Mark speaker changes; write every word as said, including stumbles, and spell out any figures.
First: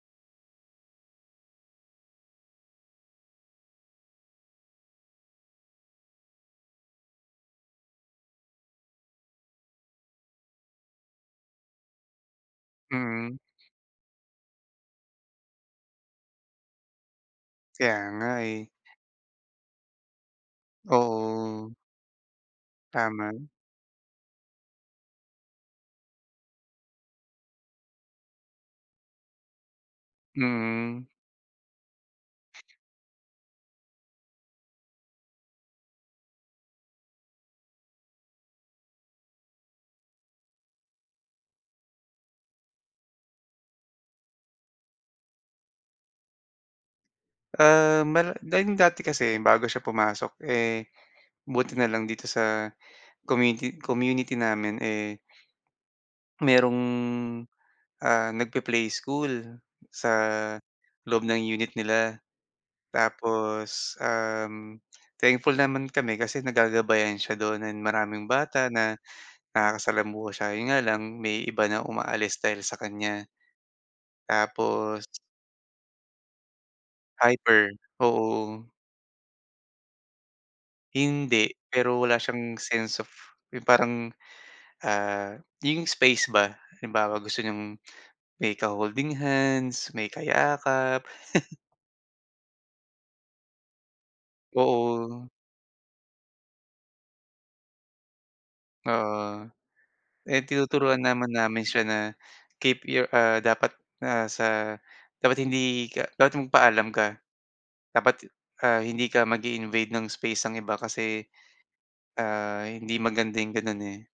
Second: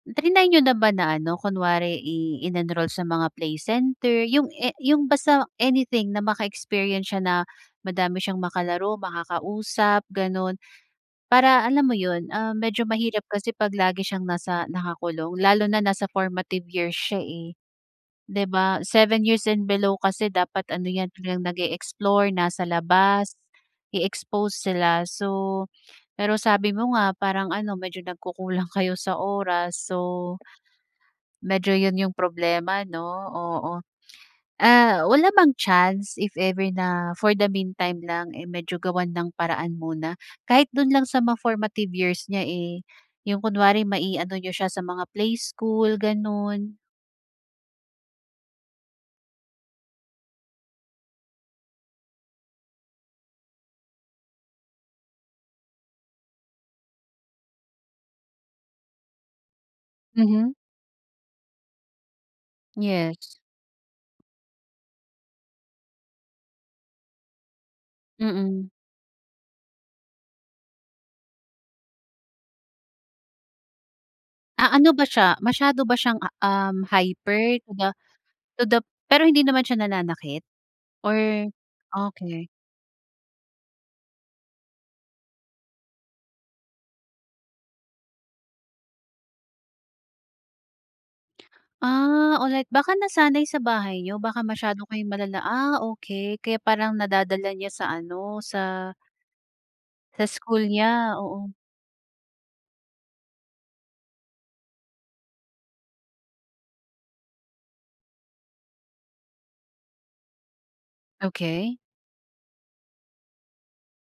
Speaker 1: Trinay niyo na ba na ano kunwari i inenroll sa mga play center, 'yong a 'yong basta anything na maka-experience siya na, madami siyang makalaro, makakausap, gano'n. Para, alam mo 'yon, ah, medyo mahirap
Speaker 2: Mm.
Speaker 1: kasi pag lagi siyang nasa nakakulong lalo na nasa formative years siya, eh.
Speaker 2: Kaya nga,
Speaker 1: 'Di
Speaker 2: eh.
Speaker 1: ba, seven years and below kasi dapat ano 'yan, talagang
Speaker 2: Oo.
Speaker 1: nag-e-explore, nasa
Speaker 2: Tama.
Speaker 1: labas, i-expose sila. So, pero sabi mo nga parang ano medyo nagkukulang kayo sa oras. So
Speaker 2: Mm.
Speaker 1: medyo 'yon 'yong problema, 'no, oo. Ah, wala bang chance, if ever na for the meantime lang, eh, medyo gawan ng paraan muna. Kahit do'n lang sa mga formative years niya, eh, 'yong kunwari ma-i-ano niyo siya sa mga playschool, gano'n.
Speaker 2: Ah, mara da 'yon dati kasi bago siya pumasok. Eh, buti na lang dito sa community community namin, eh merong, ah, nagpe-play school, sa,
Speaker 1: Mhm.
Speaker 2: loob ng unit nila.
Speaker 1: Yes.
Speaker 2: Tapos, um, thankful naman kami kasi nagagabayan siya do'n and maraming bata
Speaker 1: Mm.
Speaker 2: na, nakakasalamuha siya. 'Yon nga lang, may iba na umaalis dahil sa kaniya.
Speaker 1: Ah, ano
Speaker 2: Tapos
Speaker 1: ba siya, masyado ba siyang a um, hyper
Speaker 2: Hyper.
Speaker 1: to the to
Speaker 2: Oo, o
Speaker 1: the pero hindi naman siya nananakit?
Speaker 2: Hindi.
Speaker 1: Or,
Speaker 2: Pero wala
Speaker 1: okey.
Speaker 2: siyang sense of 'yong parang, ah, 'yong space ba. Halimbawa, gusto niyang, may ka-holding hands, may kayakap.
Speaker 1: Ah, all right. Baka nasanay sa bahay niyo, baka masyadong kayong
Speaker 2: Oo.
Speaker 1: malala ah, okay. Kaya parang nadadala niya sa ano, sa
Speaker 2: Oo.
Speaker 1: sa
Speaker 2: Eh,
Speaker 1: school
Speaker 2: tinuturuan
Speaker 1: niya.
Speaker 2: naman
Speaker 1: Oo.
Speaker 2: namin siya na, keep your ah, dapat, ah, sa, dapat hindi ka dapat magpaalam ka. Dapat t ah, hindi ka mag-i-invade ng space ng iba kasi,
Speaker 1: Okey.
Speaker 2: ah, hindi maganda 'yong gano'n, eh.